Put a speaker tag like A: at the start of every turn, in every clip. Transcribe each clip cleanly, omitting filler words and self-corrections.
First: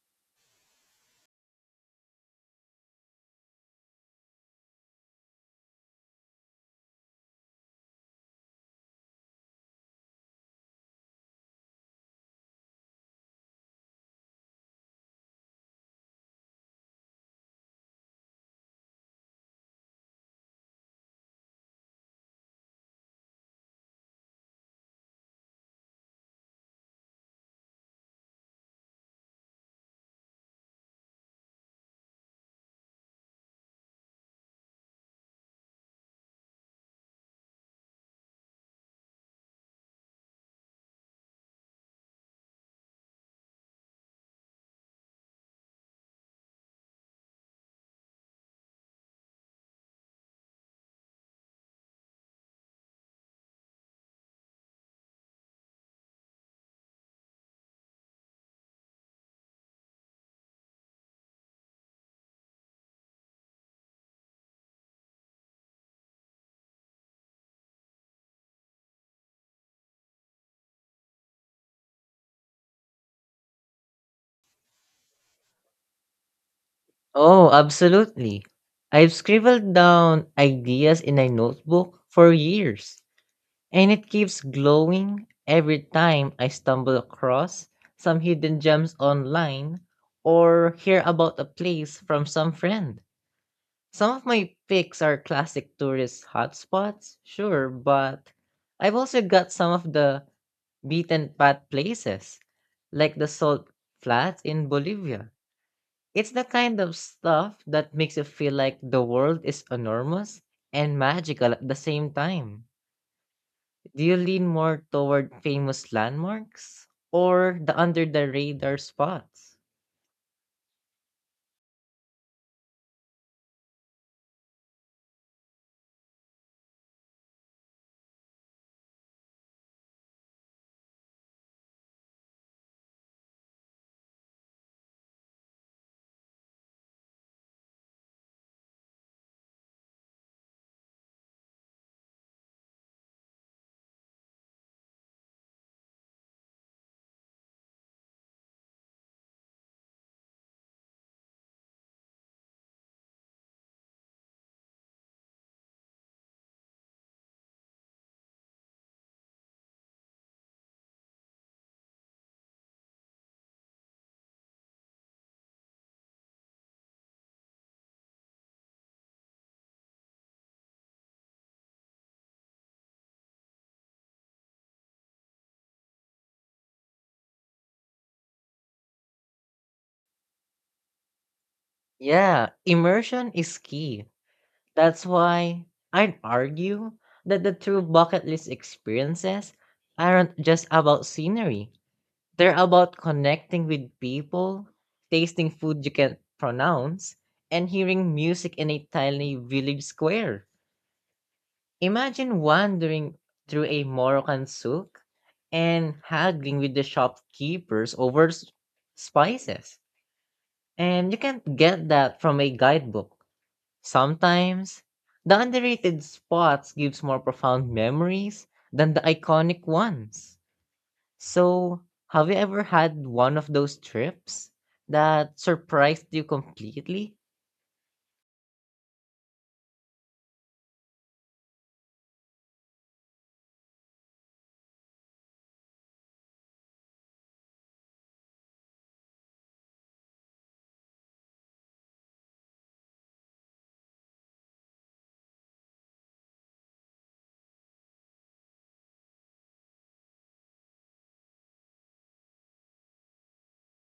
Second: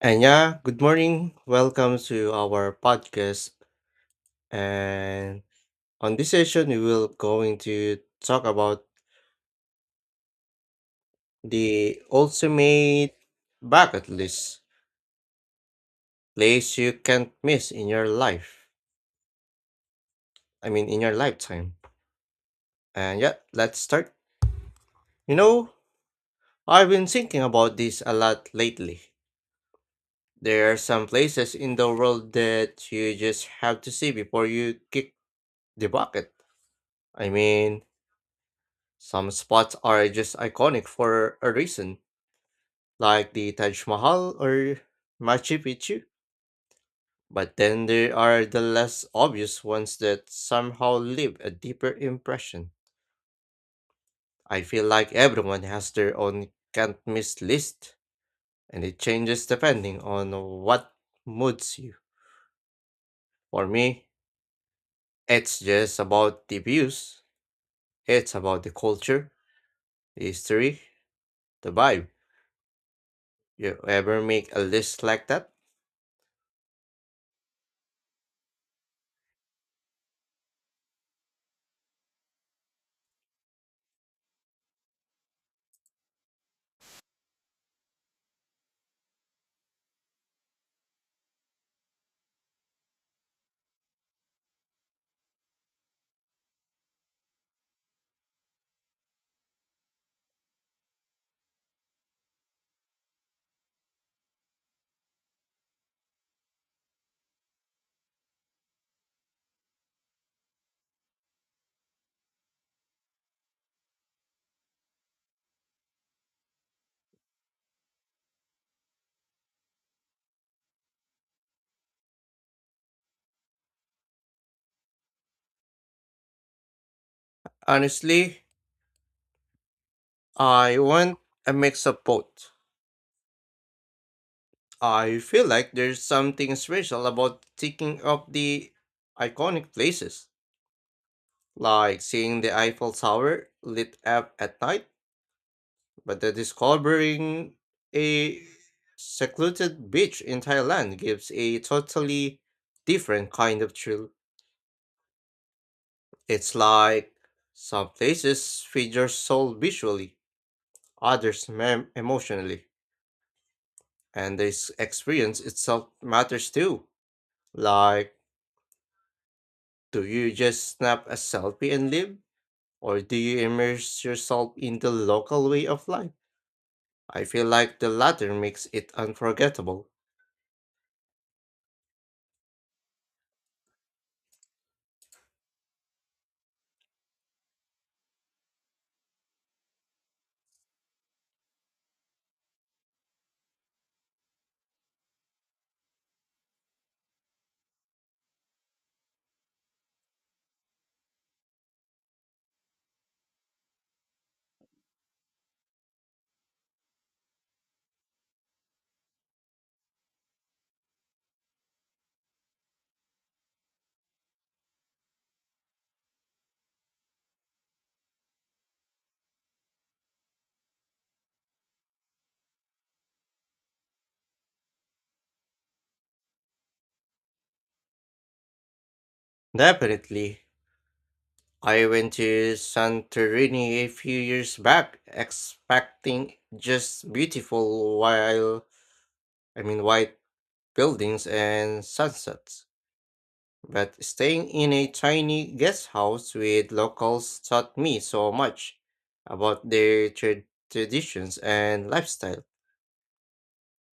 A: And yeah, good morning. Welcome to our podcast. And on this session, we will going to talk about the ultimate bucket list place you can't miss in your life. I mean, in your lifetime. And yeah, let's start. You know, I've been thinking about this a lot lately. There are some places in the world that you just have to see before you kick the bucket. I mean, Some spots are just iconic for a reason, like the Taj Mahal or Machu Picchu. But then there are the less obvious ones that somehow leave a deeper impression. I feel like everyone has their own can't miss list, and it changes depending on what moods you. For me, it's just about the views, it's about the culture, the history, the vibe. You ever make a list like that?
B: Oh, absolutely. I've scribbled down ideas in a notebook for years, and it keeps glowing every time I stumble across some hidden gems online or hear about a place from some friend. Some of my picks are classic tourist hotspots, sure, but I've also got some of the beaten path places, like the salt flats in Bolivia. It's the kind of stuff that makes you feel like the world is enormous and magical at the same time. Do you lean more toward famous landmarks or the under the radar spots?
A: Honestly, I want a mix of both. I feel like there's something special about thinking of the iconic places, like seeing the Eiffel Tower lit up at night, but the discovering a secluded beach in Thailand gives a totally different kind of thrill. It's like some places feed your soul visually, others emotionally, and this experience itself matters too. Like, do you just snap a selfie and leave? Or do you immerse yourself in the local way of life? I feel like the latter makes it unforgettable.
B: Yeah, immersion is key. That's why I'd argue that the true bucket list experiences aren't just about scenery. They're about connecting with people, tasting food you can't pronounce, and hearing music in a tiny village square. Imagine wandering through a Moroccan souk and haggling with the shopkeepers over spices. And you can't get that from a guidebook. Sometimes, the underrated spots gives more profound memories than the iconic ones. So, have you ever had one of those trips that surprised you completely?
A: Definitely. I went to Santorini a few years back expecting just beautiful while I mean white buildings and sunsets. But staying in a tiny guest house with locals taught me so much about their traditions and lifestyle.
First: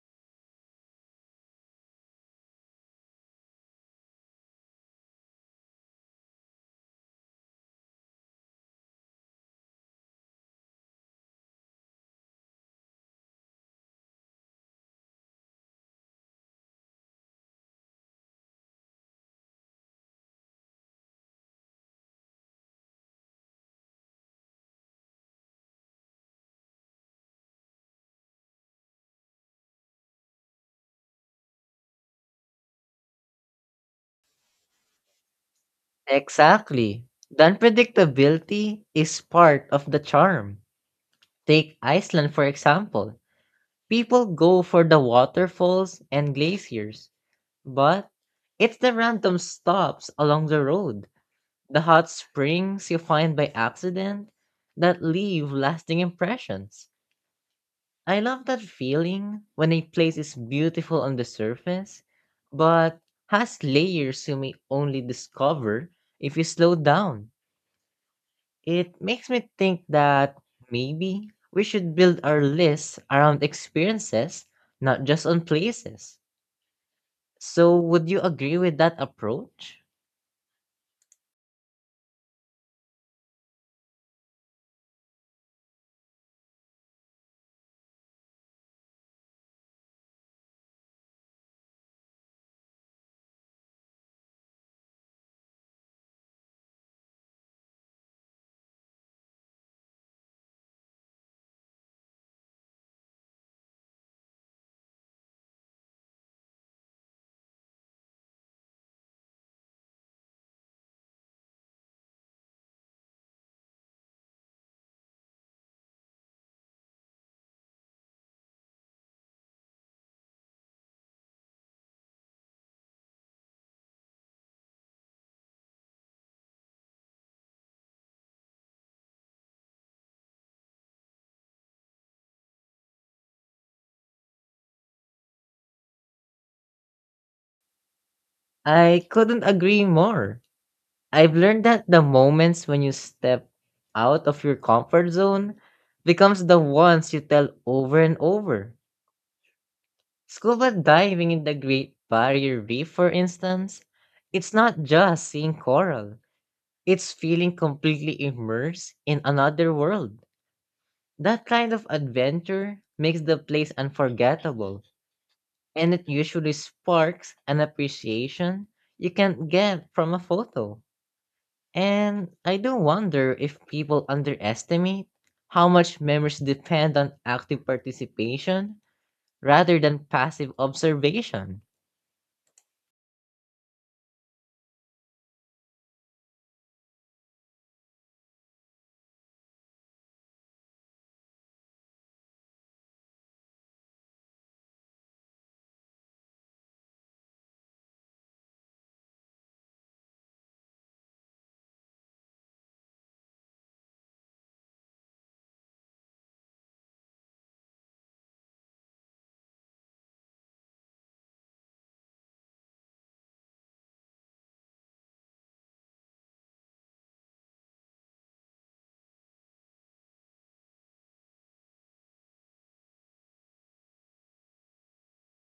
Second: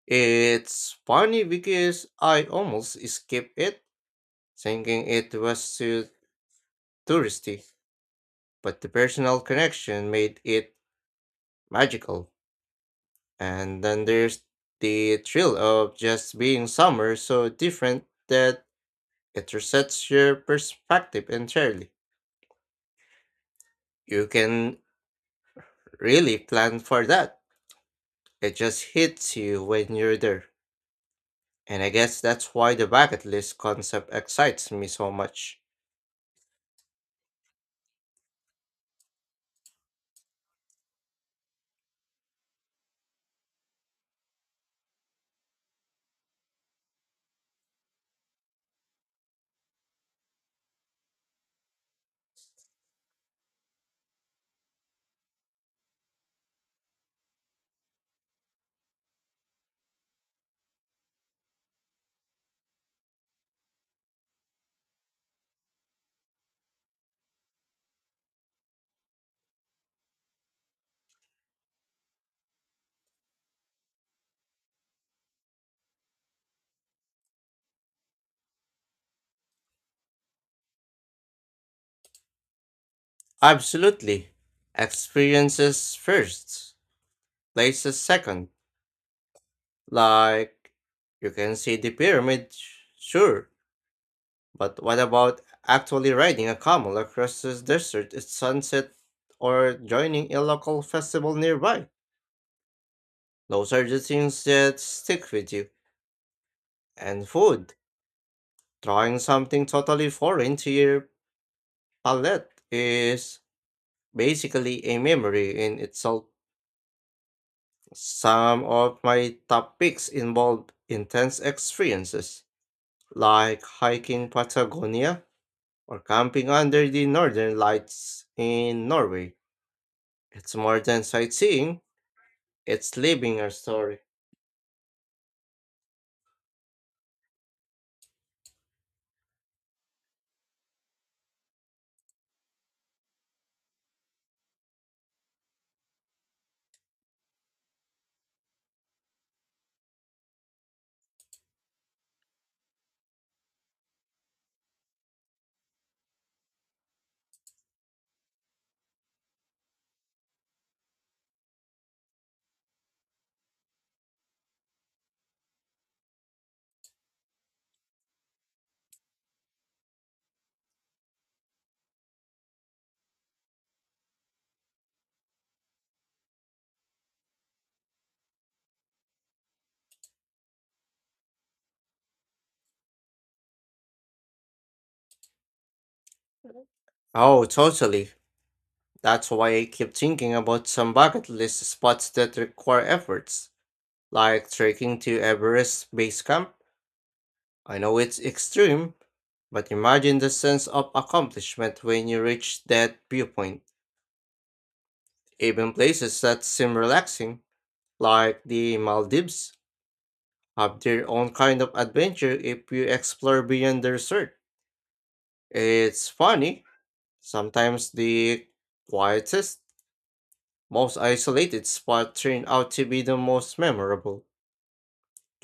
A: It's funny because I almost skipped it, thinking it was too touristy, but the personal connection made it magical. And then there's the thrill of just being somewhere so different that it resets your perspective entirely. You can really plan for that. It just hits you when you're there. And I guess that's why the bucket list concept excites me so much.
B: Exactly. The unpredictability is part of the charm. Take Iceland, for example. People go for the waterfalls and glaciers, but it's the random stops along the road, the hot springs you find by accident that leave lasting impressions. I love that feeling when a place is beautiful on the surface, but has layers you may only discover if you slow down. It makes me think that maybe we should build our list around experiences, not just on places. So, would you agree with that approach?
A: Absolutely. Experiences first, places second. Like, you can see the pyramid, sure, but what about actually riding a camel across the desert at sunset or joining a local festival nearby? Those are the things that stick with you. And food, trying something totally foreign to your palate is basically a memory in itself. Some of my top picks involved intense experiences, like hiking Patagonia or camping under the northern lights in Norway. It's more than sightseeing, it's living a story.
B: I couldn't agree more. I've learned that the moments when you step out of your comfort zone becomes the ones you tell over and over. Scuba diving in the Great Barrier Reef, for instance, it's not just seeing coral, it's feeling completely immersed in another world. That kind of adventure makes the place unforgettable, and it usually sparks an appreciation you can't get from a photo. And I do wonder if people underestimate how much memories depend on active participation rather than passive observation.
A: Oh, totally. That's why I keep thinking about some bucket list spots that require efforts, like trekking to Everest Base Camp. I know it's extreme, but imagine the sense of accomplishment when you reach that viewpoint. Even places that seem relaxing, like the Maldives, have their own kind of adventure if you explore beyond the resort. It's funny, sometimes the quietest, most isolated spot turn out to be the most memorable.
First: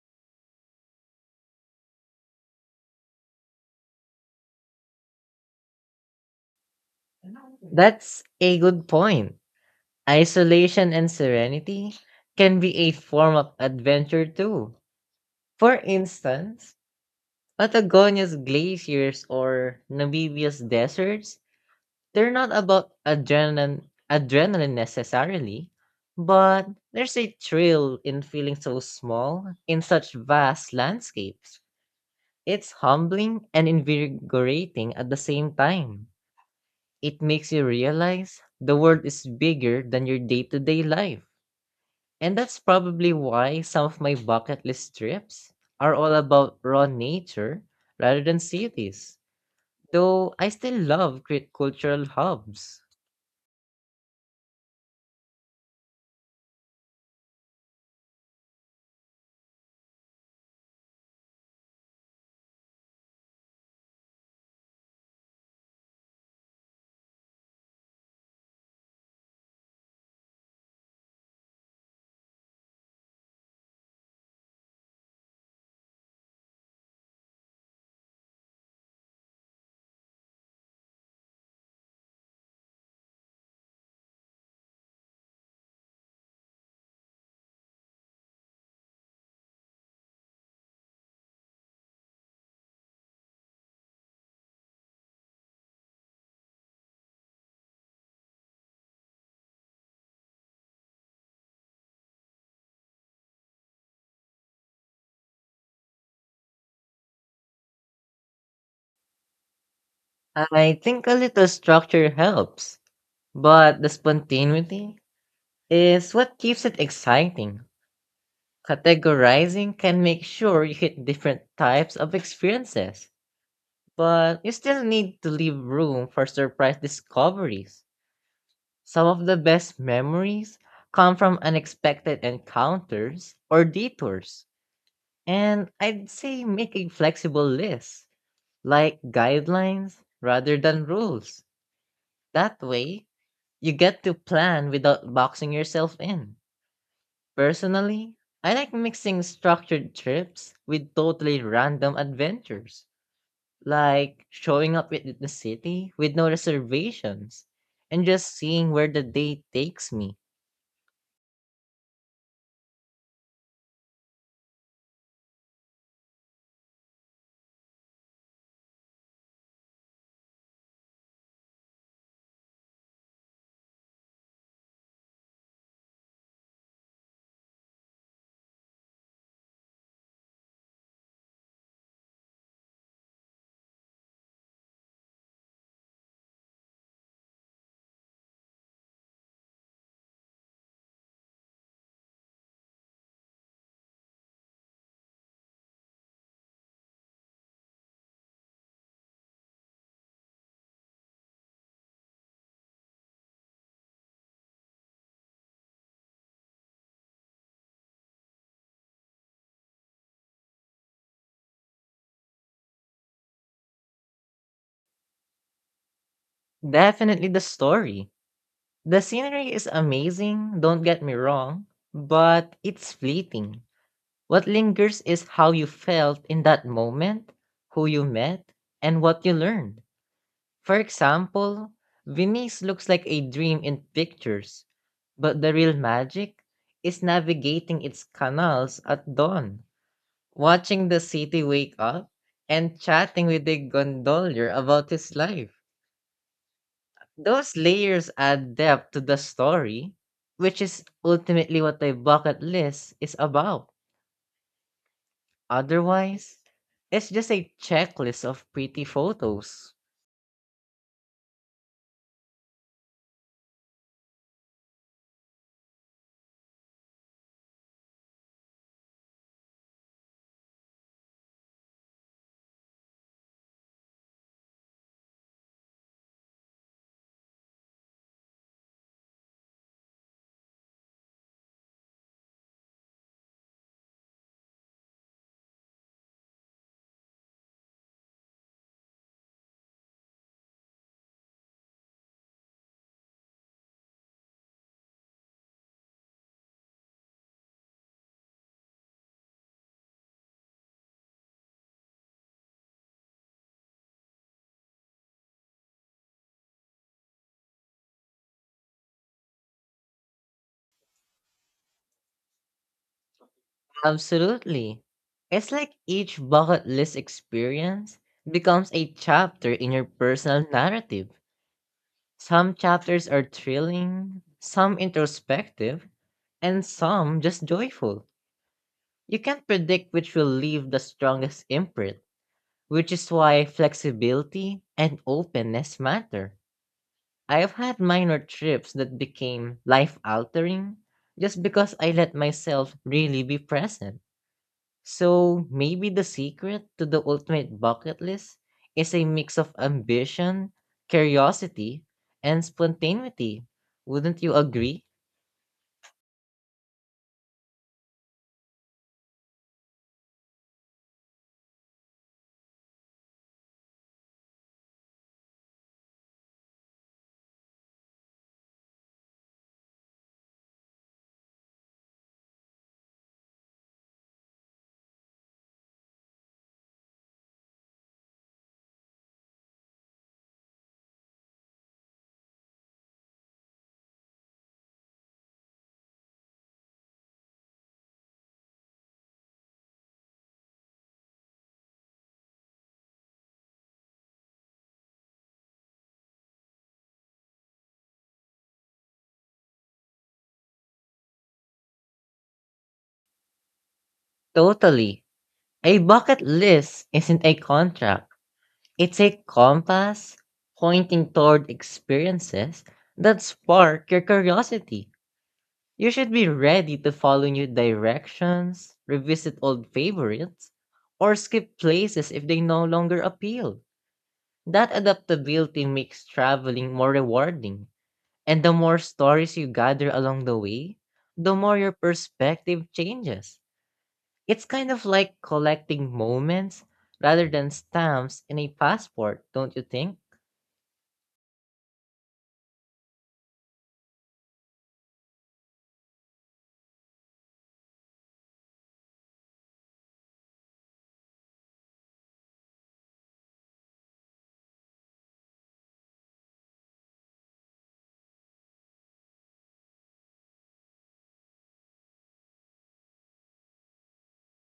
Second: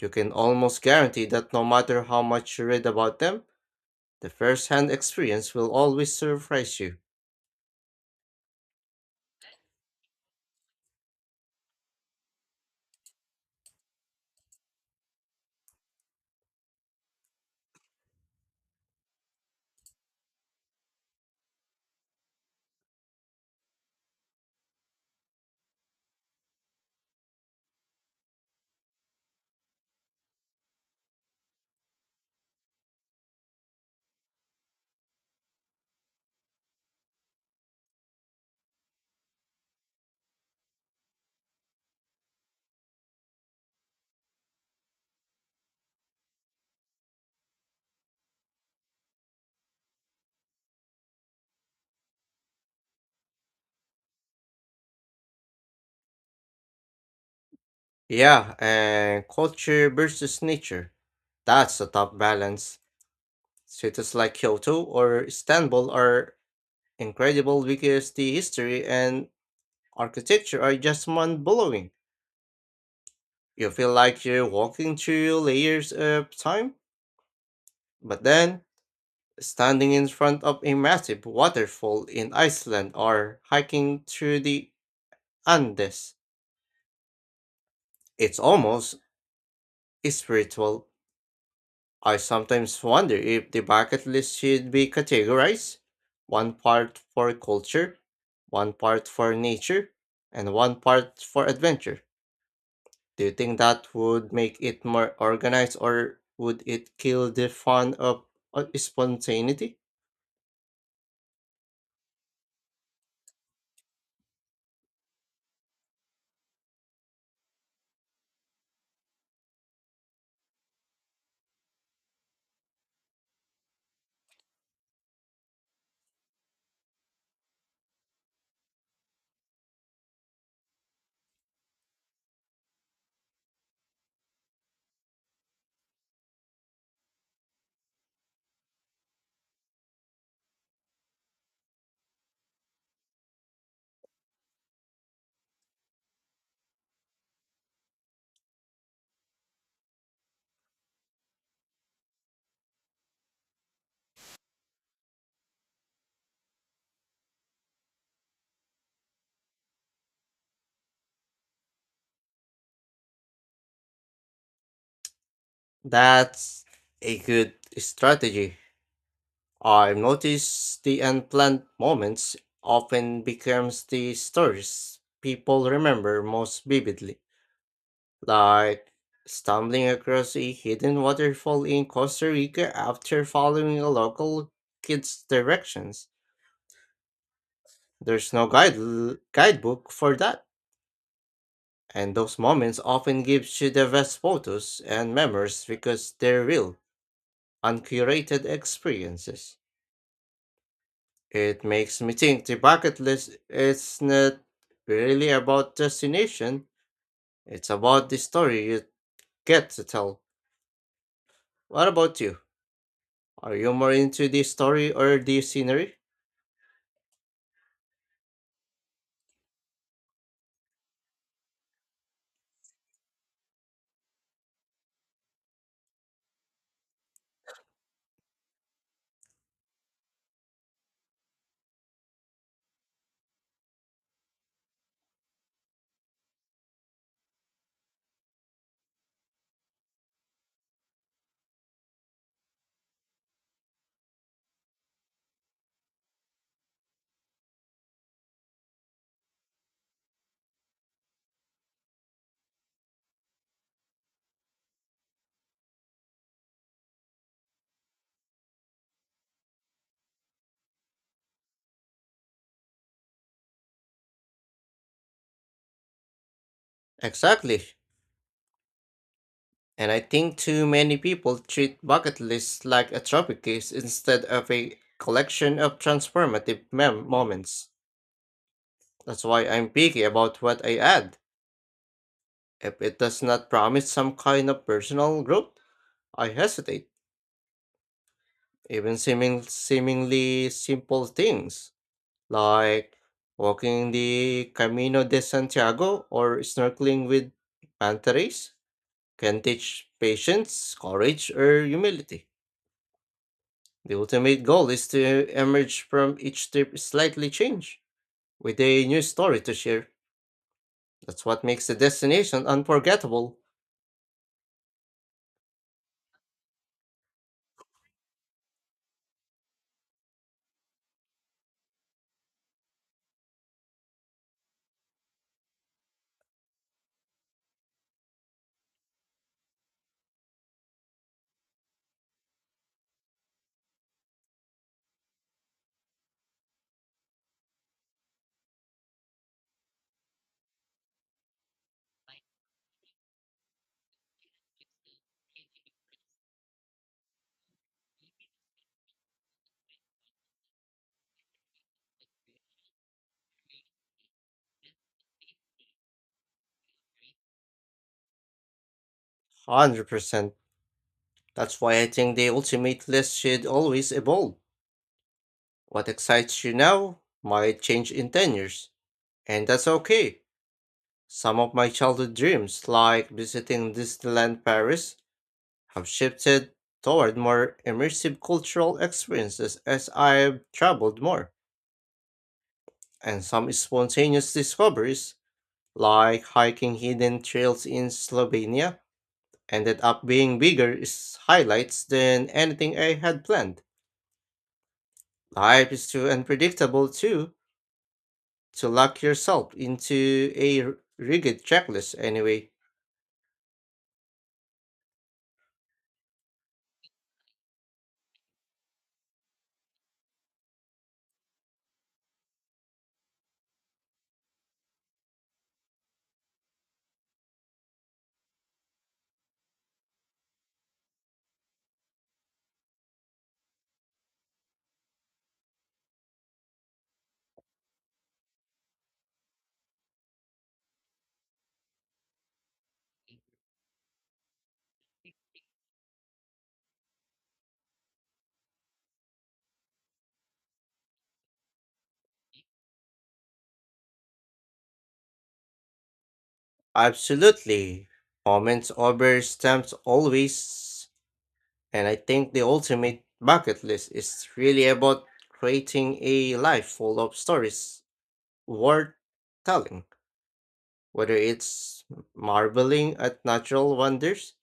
A: You can almost guarantee that no matter how much you read about them, the first hand experience will always surprise you.
B: That's a good point. Isolation and serenity can be a form of adventure too. For instance, Patagonia's glaciers or Namibia's deserts, they're not about adrenaline necessarily, but there's a thrill in feeling so small in such vast landscapes. It's humbling and invigorating at the same time. It makes you realize the world is bigger than your day to day life. And that's probably why some of my bucket list trips are all about raw nature rather than cities. Though I still love great cultural hubs.
A: Yeah, and culture versus nature. That's a tough balance. Cities like Kyoto or Istanbul are incredible because the history and architecture are just mind blowing. You feel like you're walking through layers of time, but then standing in front of a massive waterfall in Iceland or hiking through the Andes. It's almost spiritual. I sometimes wonder if the bucket list should be categorized one part for culture, one part for nature, and one part for adventure. Do you think that would make it more organized or would it kill the fun of spontaneity?
B: I think a little structure helps, but the spontaneity is what keeps it exciting. Categorizing can make sure you hit different types of experiences. But you still need to leave room for surprise discoveries. Some of the best memories come from unexpected encounters or detours. And I'd say make a flexible list, like guidelines rather than rules. That way, you get to plan without boxing yourself in. Personally, I like mixing structured trips with totally random adventures. Like showing up with the city with no reservations and just seeing where the day takes me.
A: That's a good strategy. I've noticed the unplanned moments often becomes the stories people remember most vividly. Like stumbling across a hidden waterfall in Costa Rica after following a local kid's directions. There's no guidebook for that. And those moments often gives you the best photos and memories because they're real, uncurated experiences. It makes me think the bucket list is not really about destination, it's about the story you get to tell. What about you? Are you more into the story or the scenery?
B: Definitely the story. The scenery is amazing, don't get me wrong, but it's fleeting. What lingers is how you felt in that moment, who you met, and what you learned. For example, Venice looks like a dream in pictures, but the real magic is navigating its canals at dawn, watching the city wake up, and chatting with the gondolier about his life. Those layers add depth to the story, which is ultimately what a bucket list is about. Otherwise, it's just a checklist of pretty photos.
A: Exactly. And I think too many people treat bucket lists like a trophy case instead of a collection of transformative moments. That's why I'm picky about what I add. If it does not promise some kind of personal growth, I hesitate. Even seemingly simple things like walking the Camino de Santiago or snorkeling with manta rays can teach patience, courage, or humility. The ultimate goal is to emerge from each trip slightly changed, with a new story to share. That's what makes the destination unforgettable.
B: Absolutely. It's like each bucket list experience becomes a chapter in your personal narrative. Some chapters are thrilling, some introspective, and some just joyful. You can't predict which will leave the strongest imprint, which is why flexibility and openness matter. I have had minor trips that became life altering just because I let myself really be present. So maybe the secret to the ultimate bucket list is a mix of ambition, curiosity, and spontaneity. Wouldn't you agree?
A: 100%. That's why I think the ultimate list should always evolve. What excites you now might change in 10 years, and that's okay. Some of my childhood dreams, like visiting Disneyland Paris, have shifted toward more immersive cultural experiences as I've traveled more, and some spontaneous discoveries, like hiking hidden trails in Slovenia, ended up being bigger highlights than anything I had planned. Life is too unpredictable, too, to lock yourself into a rigid checklist anyway.
B: Totally. A bucket list isn't a contract, it's a compass pointing toward experiences that spark your curiosity. You should be ready to follow new directions, revisit old favorites, or skip places if they no longer appeal. That adaptability makes traveling more rewarding, and the more stories you gather along the way, the more your perspective changes. It's kind of like collecting moments rather than stamps in a passport, don't you think?
A: Absolutely. Moments over stamps always. And I think the ultimate bucket list is really about creating a life full of stories worth telling, whether it's marveling at natural wonders,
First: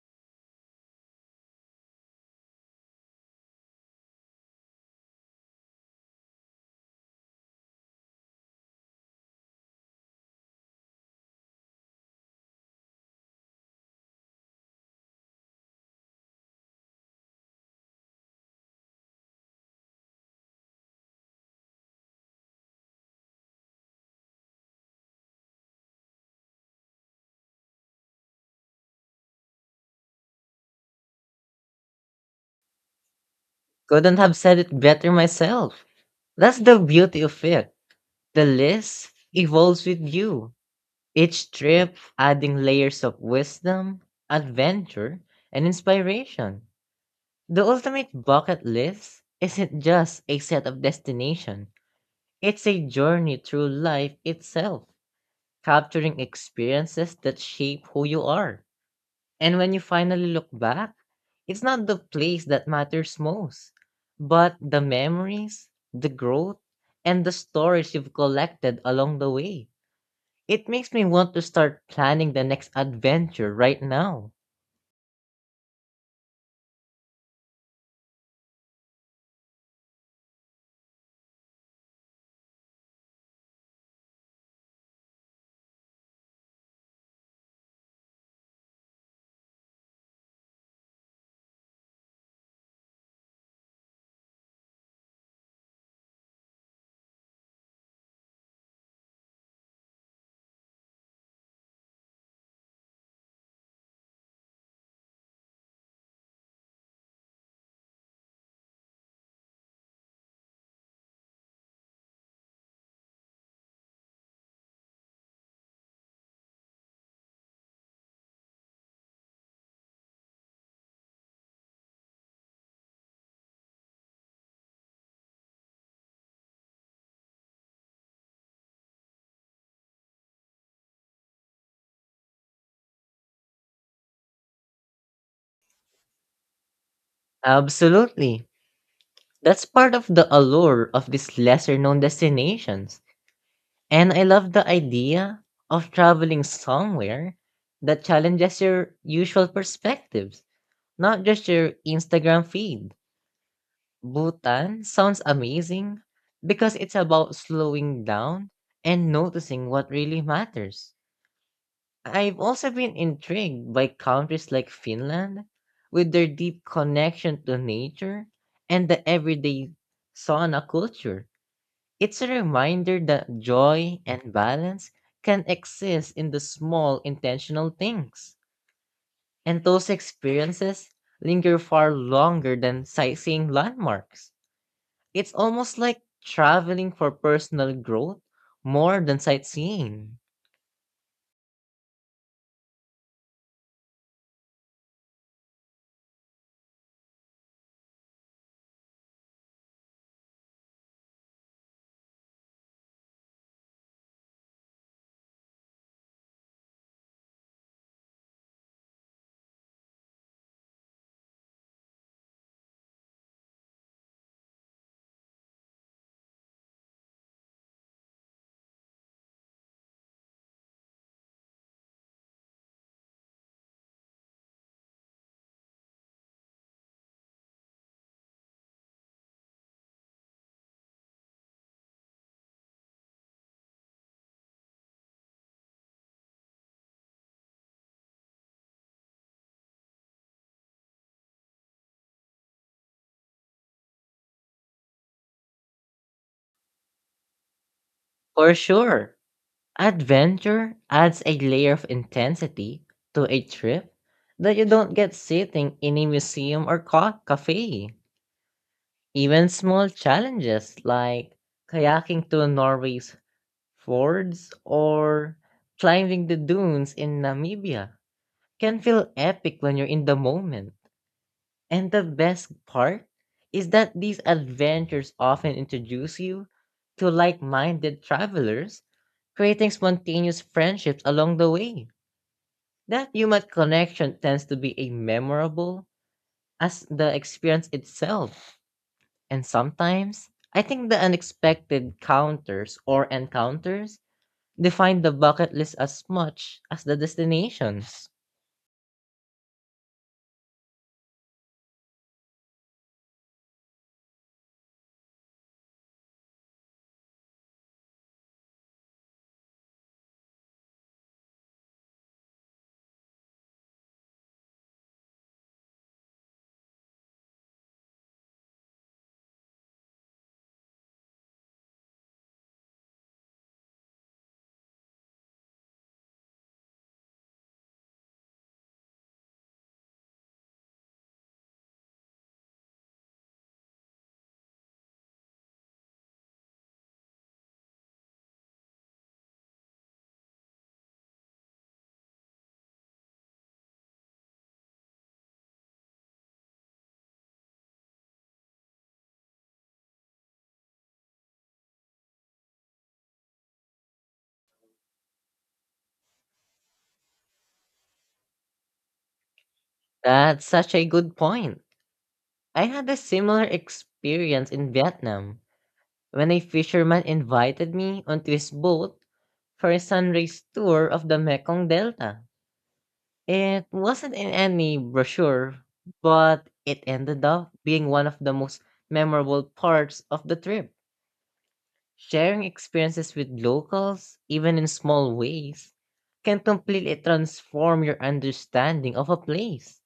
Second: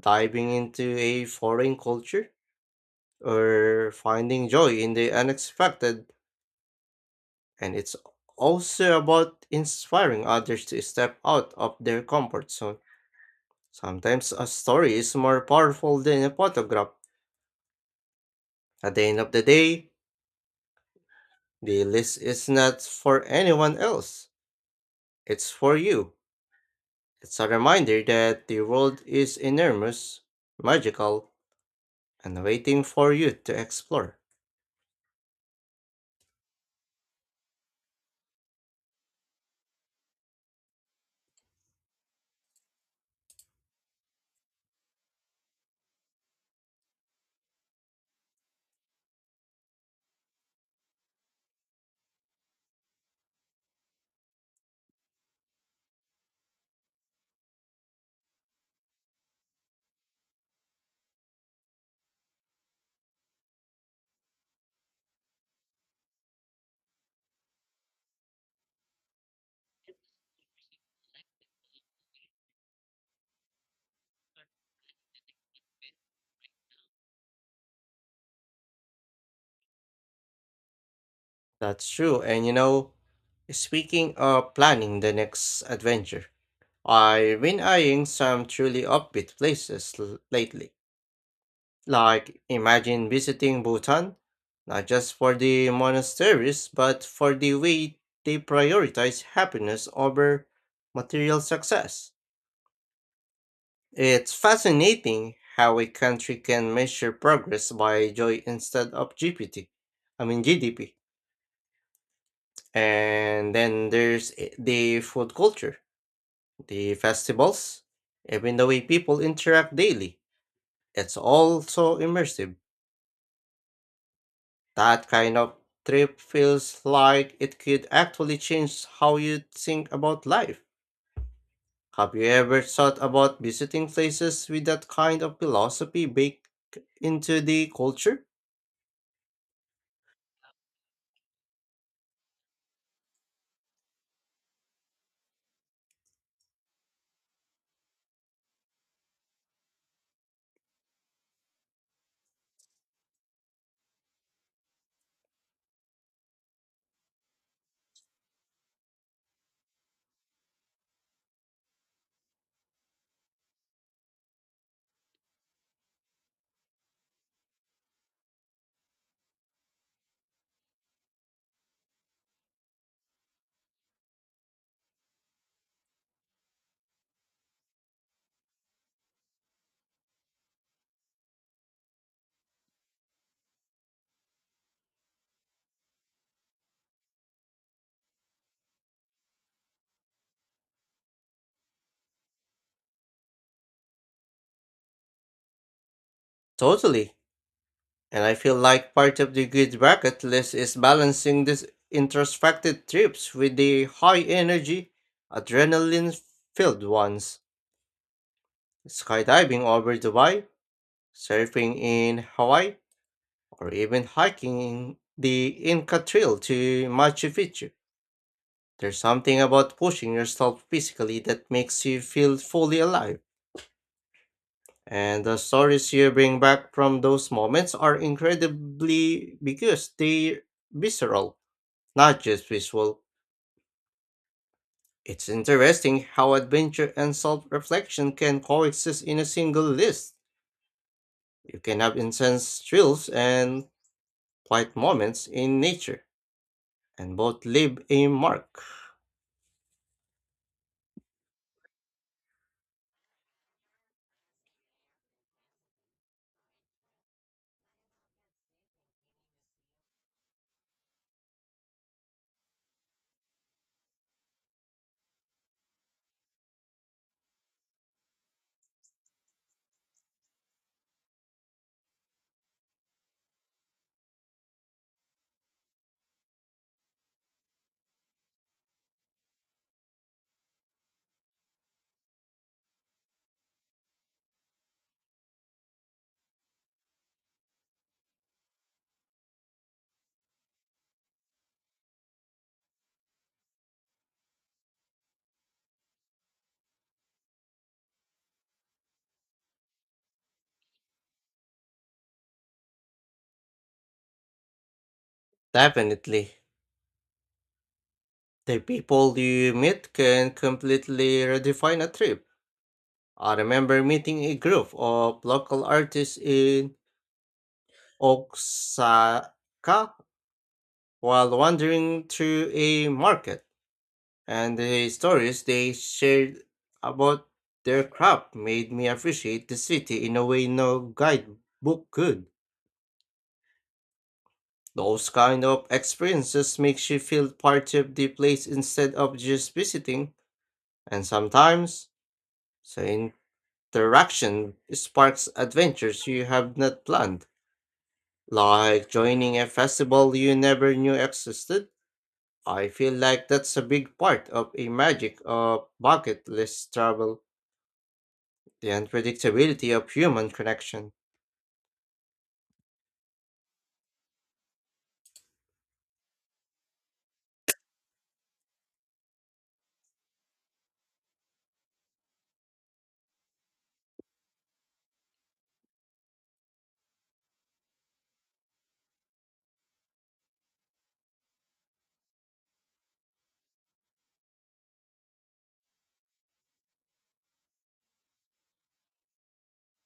A: diving into a foreign culture, or finding joy in the unexpected. And it's also about inspiring others to step out of their comfort zone. Sometimes a story is more powerful than a photograph. At the end of the day, the list is not for anyone else, it's for you. It's a reminder that the world is enormous, magical, and waiting for you to
B: Couldn't
A: explore.
B: have said it better myself. That's the beauty of it. The list evolves with you, each trip adding layers of wisdom, adventure, and inspiration. The ultimate bucket list isn't just a set of destination, it's a journey through life itself, capturing experiences that shape who you are. And when you finally look back, it's not the place that matters most, but the memories, the growth, and the stories you've collected along the way. It makes me want to start planning the next adventure right now.
A: That's true, and speaking of planning the next adventure, I've been eyeing some truly upbeat places lately. Like, imagine visiting Bhutan, not just for the monasteries, but for the way they prioritize happiness over material success. It's fascinating how a country can measure progress by joy instead of GPT. I mean, GDP. And then there's the food culture, the festivals, even the way people interact daily. It's also immersive. That kind of trip feels like it could actually change how you think about life. Have you ever thought about visiting places with that kind of philosophy baked into the culture?
B: Absolutely. That's part of the allure of these lesser known destinations. And I love the idea of traveling somewhere that challenges your usual perspectives, not just your Instagram feed. Bhutan sounds amazing because it's about slowing down and noticing what really matters. I've also been intrigued by countries like Finland with their deep connection to nature and the everyday sauna culture. It's a reminder that joy and balance can exist in the small intentional things. And those experiences linger far longer than sightseeing landmarks. It's almost like traveling for personal growth more than sightseeing.
A: Totally. And I feel like part of the good bucket list is balancing these introspective trips with the high energy, adrenaline filled ones. Skydiving over Dubai, surfing in Hawaii, or even hiking the Inca Trail to Machu Picchu. There's something about pushing yourself physically that makes you feel fully alive, and the stories you bring back from those moments are incredibly because they're visceral, not just visual. It's interesting how adventure and self reflection can coexist in a single list. You can have intense thrills and quiet moments in nature, and both leave a
B: For
A: mark.
B: sure, adventure adds a layer of intensity to a trip that you don't get sitting in a museum or cafe. Even small challenges like kayaking to Norway's fjords or climbing the dunes in Namibia can feel epic when you're in the moment. And the best part is that these adventures often introduce you to like minded travelers, creating spontaneous friendships along the way. That human connection tends to be a memorable as the experience itself. And sometimes, I think the unexpected counters or encounters define the bucket list as much as the destinations.
A: Definitely. The people you meet can completely redefine a trip. I remember meeting a group of local artists in Osaka while wandering through a market, and the stories they shared about their craft made me appreciate the city in a way no guidebook could. Those kind of experiences makes you feel part of the place instead of just visiting, and sometimes saying. Interaction sparks adventures you have not planned, like joining a festival you never knew existed. I feel like that's a big part of a magic of bucket list travel, the unpredictability of human
B: That's such a
A: connection.
B: good point. I had a similar experience in Vietnam when a fisherman invited me onto his boat for a sunrise tour of the Mekong Delta. It wasn't in any brochure, but it ended up being one of the most memorable parts of the trip. Sharing experiences with locals, even in small ways, can completely transform your understanding of a place.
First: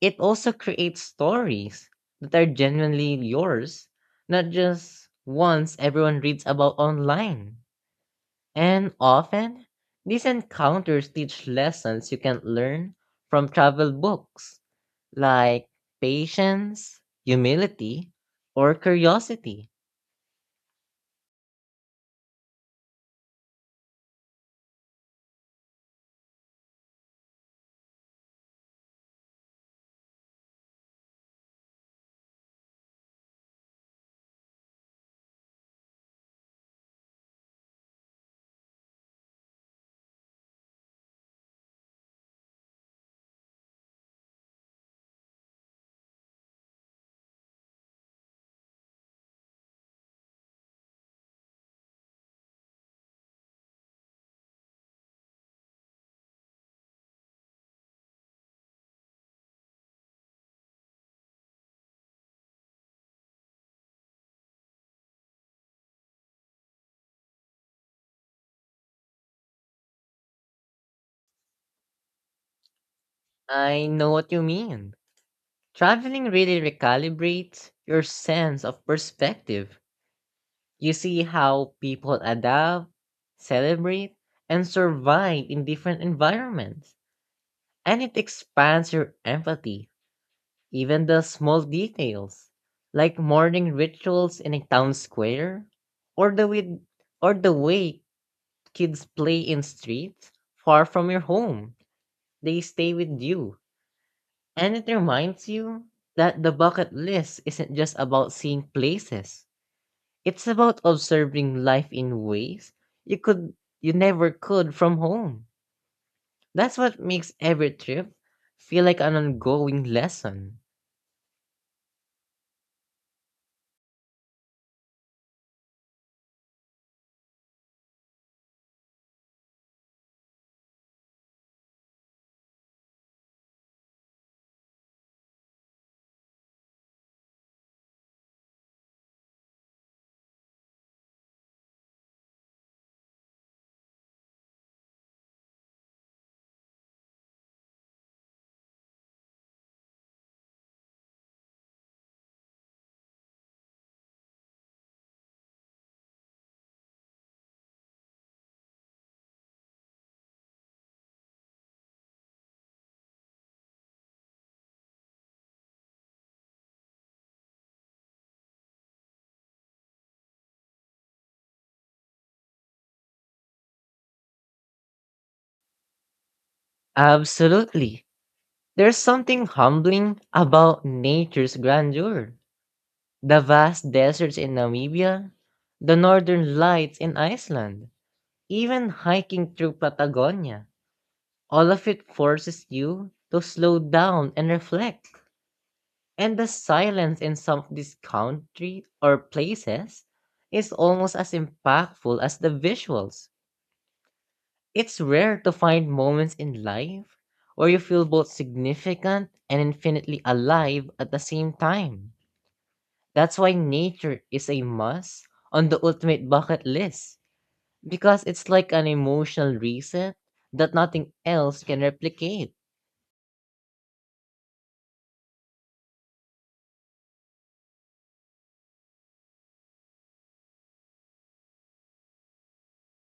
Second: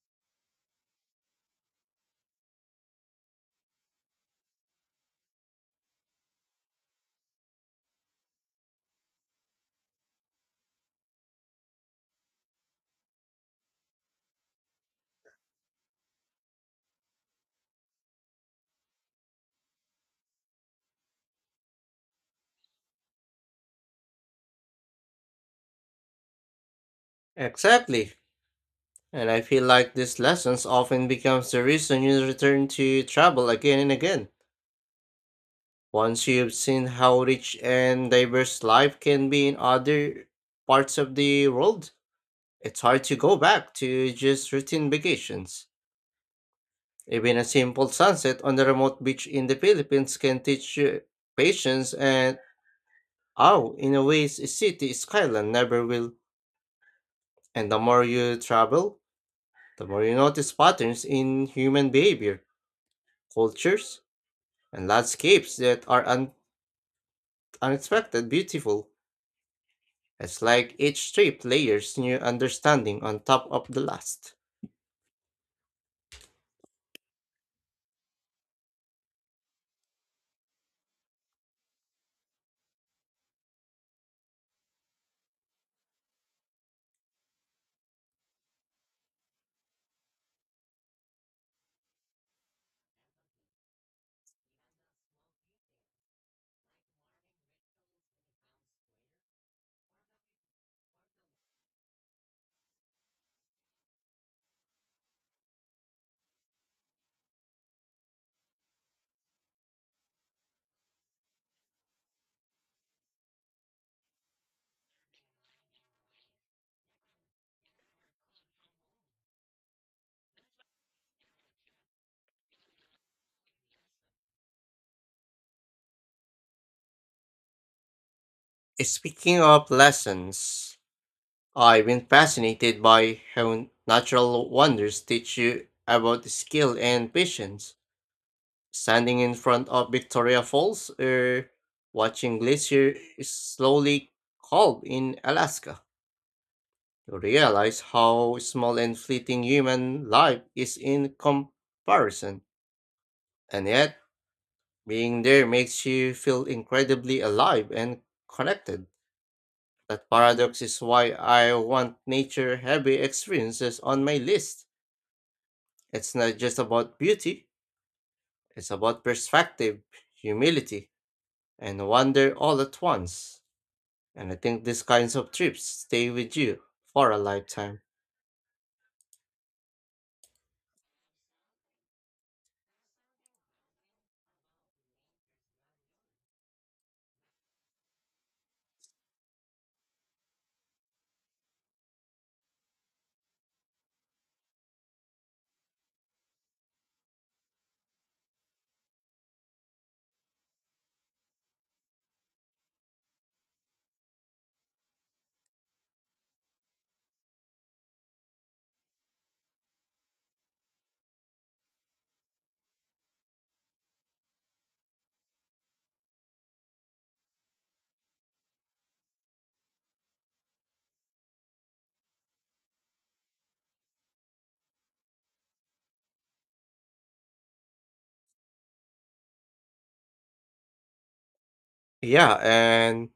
B: It also creates stories that are genuinely yours, not just ones everyone reads about online. And often, these encounters teach lessons you can learn from travel books, like patience, humility, or curiosity.
A: Exactly. And I feel like these lessons often becomes the reason you return to travel again and again. Once you've seen how rich and diverse life can be in other parts of the world, it's hard to go back to just routine vacations. Even a simple sunset on a remote beach in the Philippines can teach you patience and how, in a way, a city skyline never will. And the more you travel, the more you notice patterns in human behavior, cultures, and landscapes that are unexpected beautiful. It's like each trip layers new understanding on top of the
B: I know what
A: last.
B: you mean. Traveling really recalibrates your sense of perspective. You see how people adapt, celebrate, and survive in different environments. And it expands your empathy, even the small details, like morning rituals in a town square, or the way, or the way kids play in streets far from your home. They stay with you. And it reminds you that the bucket list isn't just about seeing places. It's about observing life in ways you could you never could from home. That's what makes every trip feel like an ongoing lesson.
A: Speaking of lessons, I've been fascinated by how natural wonders teach you about skill and patience. Standing in front of Victoria Falls or watching glacier slowly calm in Alaska, you realize how small and fleeting human life is in comparison. And yet, being there makes you feel incredibly alive and connected. That paradox is why I want nature heavy experiences on my list. It's not just about beauty, it's about perspective, humility, and wonder all at once. And I think these kinds of trips stay with you for a lifetime.
B: Absolutely. There's something humbling about nature's grandeur. The vast deserts in Namibia, the northern lights in Iceland, even hiking through Patagonia. All of it forces you to slow down and reflect. And the silence in some of these country or places is almost as impactful as the visuals. It's rare to find moments in life where you feel both significant and infinitely alive at the same time. That's why nature is a must on the ultimate bucket list because it's like an emotional reset that nothing else can replicate.
A: Yeah, and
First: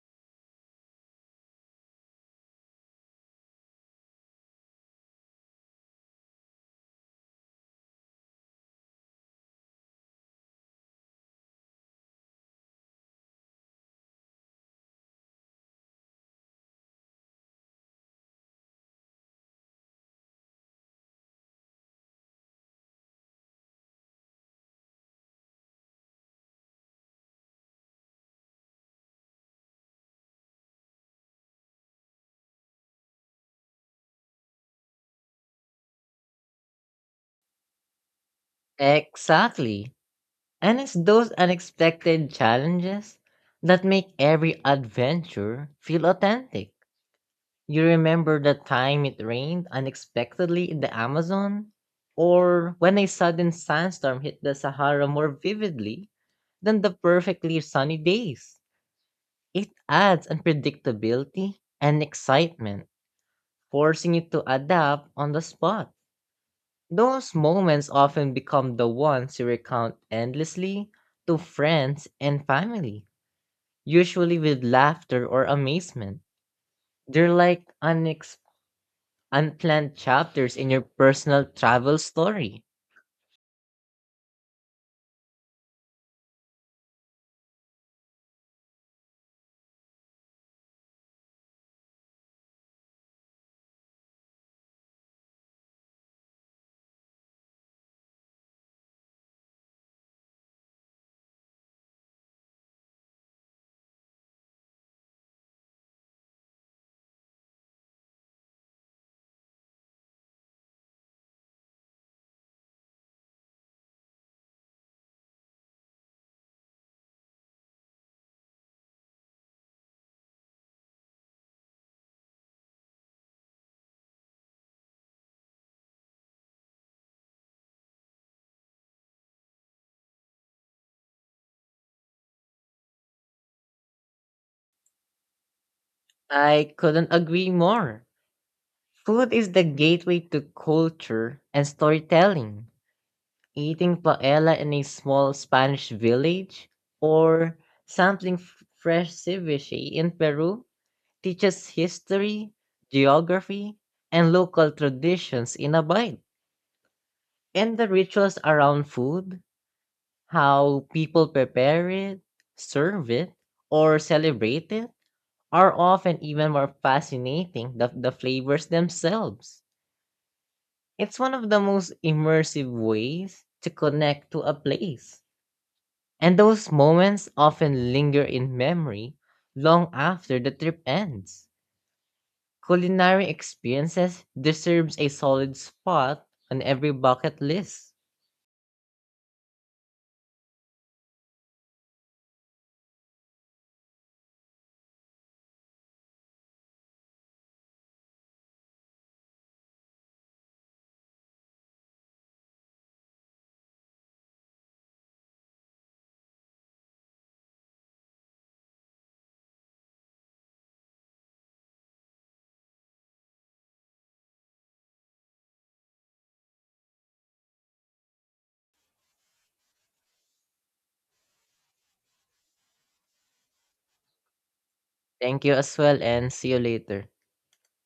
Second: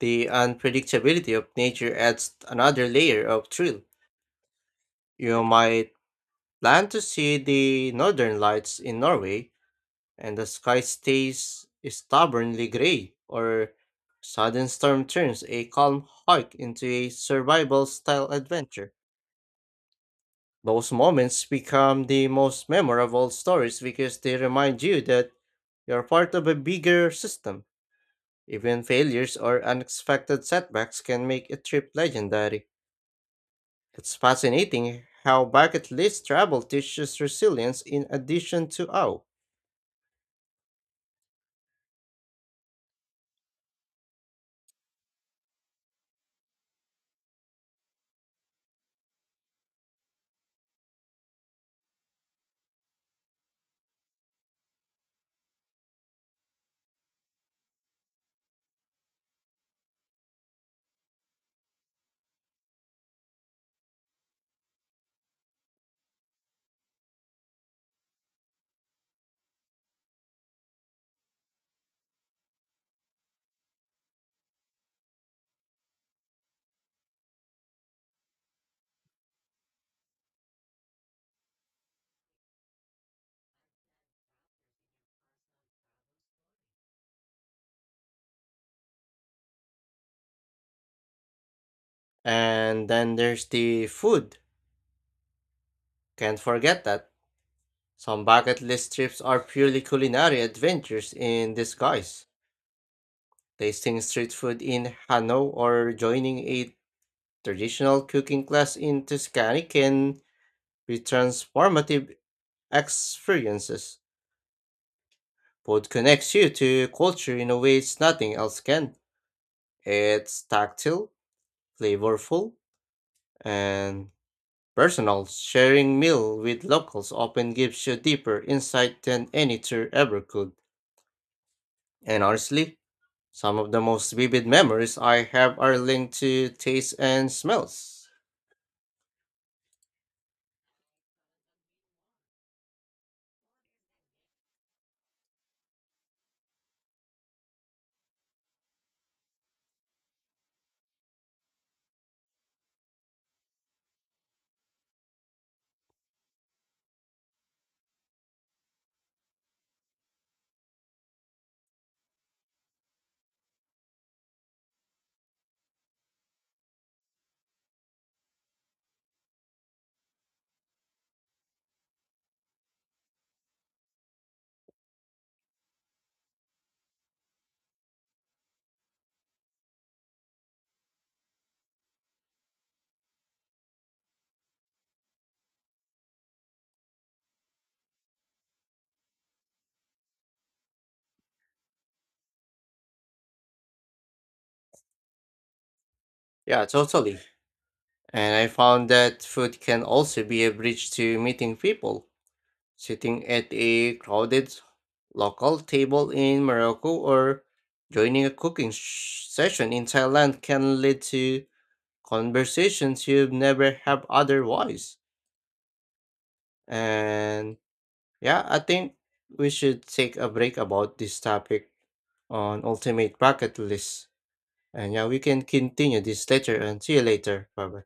A: the unpredictability of nature adds another layer of thrill. You might plan to see the northern lights in Norway, and the sky stays stubbornly gray, or sudden storm turns a calm hike into a survival style adventure. Those moments become the most memorable stories because they remind you that you're part of a bigger system. Even failures or unexpected setbacks can make a trip legendary. It's fascinating how bucket list travel teaches resilience in addition to awe.
B: Exactly. And it's those unexpected challenges that make every adventure feel authentic. You remember the time it rained unexpectedly in the Amazon? Or when a sudden sandstorm hit the Sahara more vividly than the perfectly sunny days. It adds unpredictability and excitement, forcing you to adapt on the spot. Those moments often become the ones you recount endlessly to friends and family, usually with laughter or amazement. They're like unplanned chapters in your personal travel story.
A: And then there's the food. Can't forget that. Some bucket list trips are purely culinary adventures in disguise. Tasting street food in Hanoi or joining a traditional cooking class in Tuscany can be transformative experiences. Food connects you to culture in a way it's nothing else can. It's tactile, flavorful, and personal. Sharing meal with locals often gives you deeper insight than any tour ever could. And honestly, some of the most vivid memories I have are linked to
B: I
A: taste
B: couldn't
A: and
B: agree more.
A: smells.
B: Food is the gateway to culture and storytelling. Eating paella in a small Spanish village or sampling fresh ceviche in Peru teaches history, geography, and local traditions in a bite. And the rituals around food, how people prepare it, serve it, or celebrate it are often even more fascinating than the flavors themselves. It's one of the most immersive ways to connect to a place. And those moments often linger in memory long after the trip ends. Culinary experiences deserves a solid spot on every bucket list.
A: Yeah, totally. And I found that food can also be a bridge to meeting people. Sitting at a crowded local table in Morocco or joining a cooking session in Thailand can lead to conversations you'd never have otherwise. And yeah, I think we should take a break about this topic on ultimate bucket list. And yeah, we can
B: Thank you as
A: continue
B: well
A: this
B: and see
A: later
B: you
A: and see you
B: later.
A: later. Bye bye.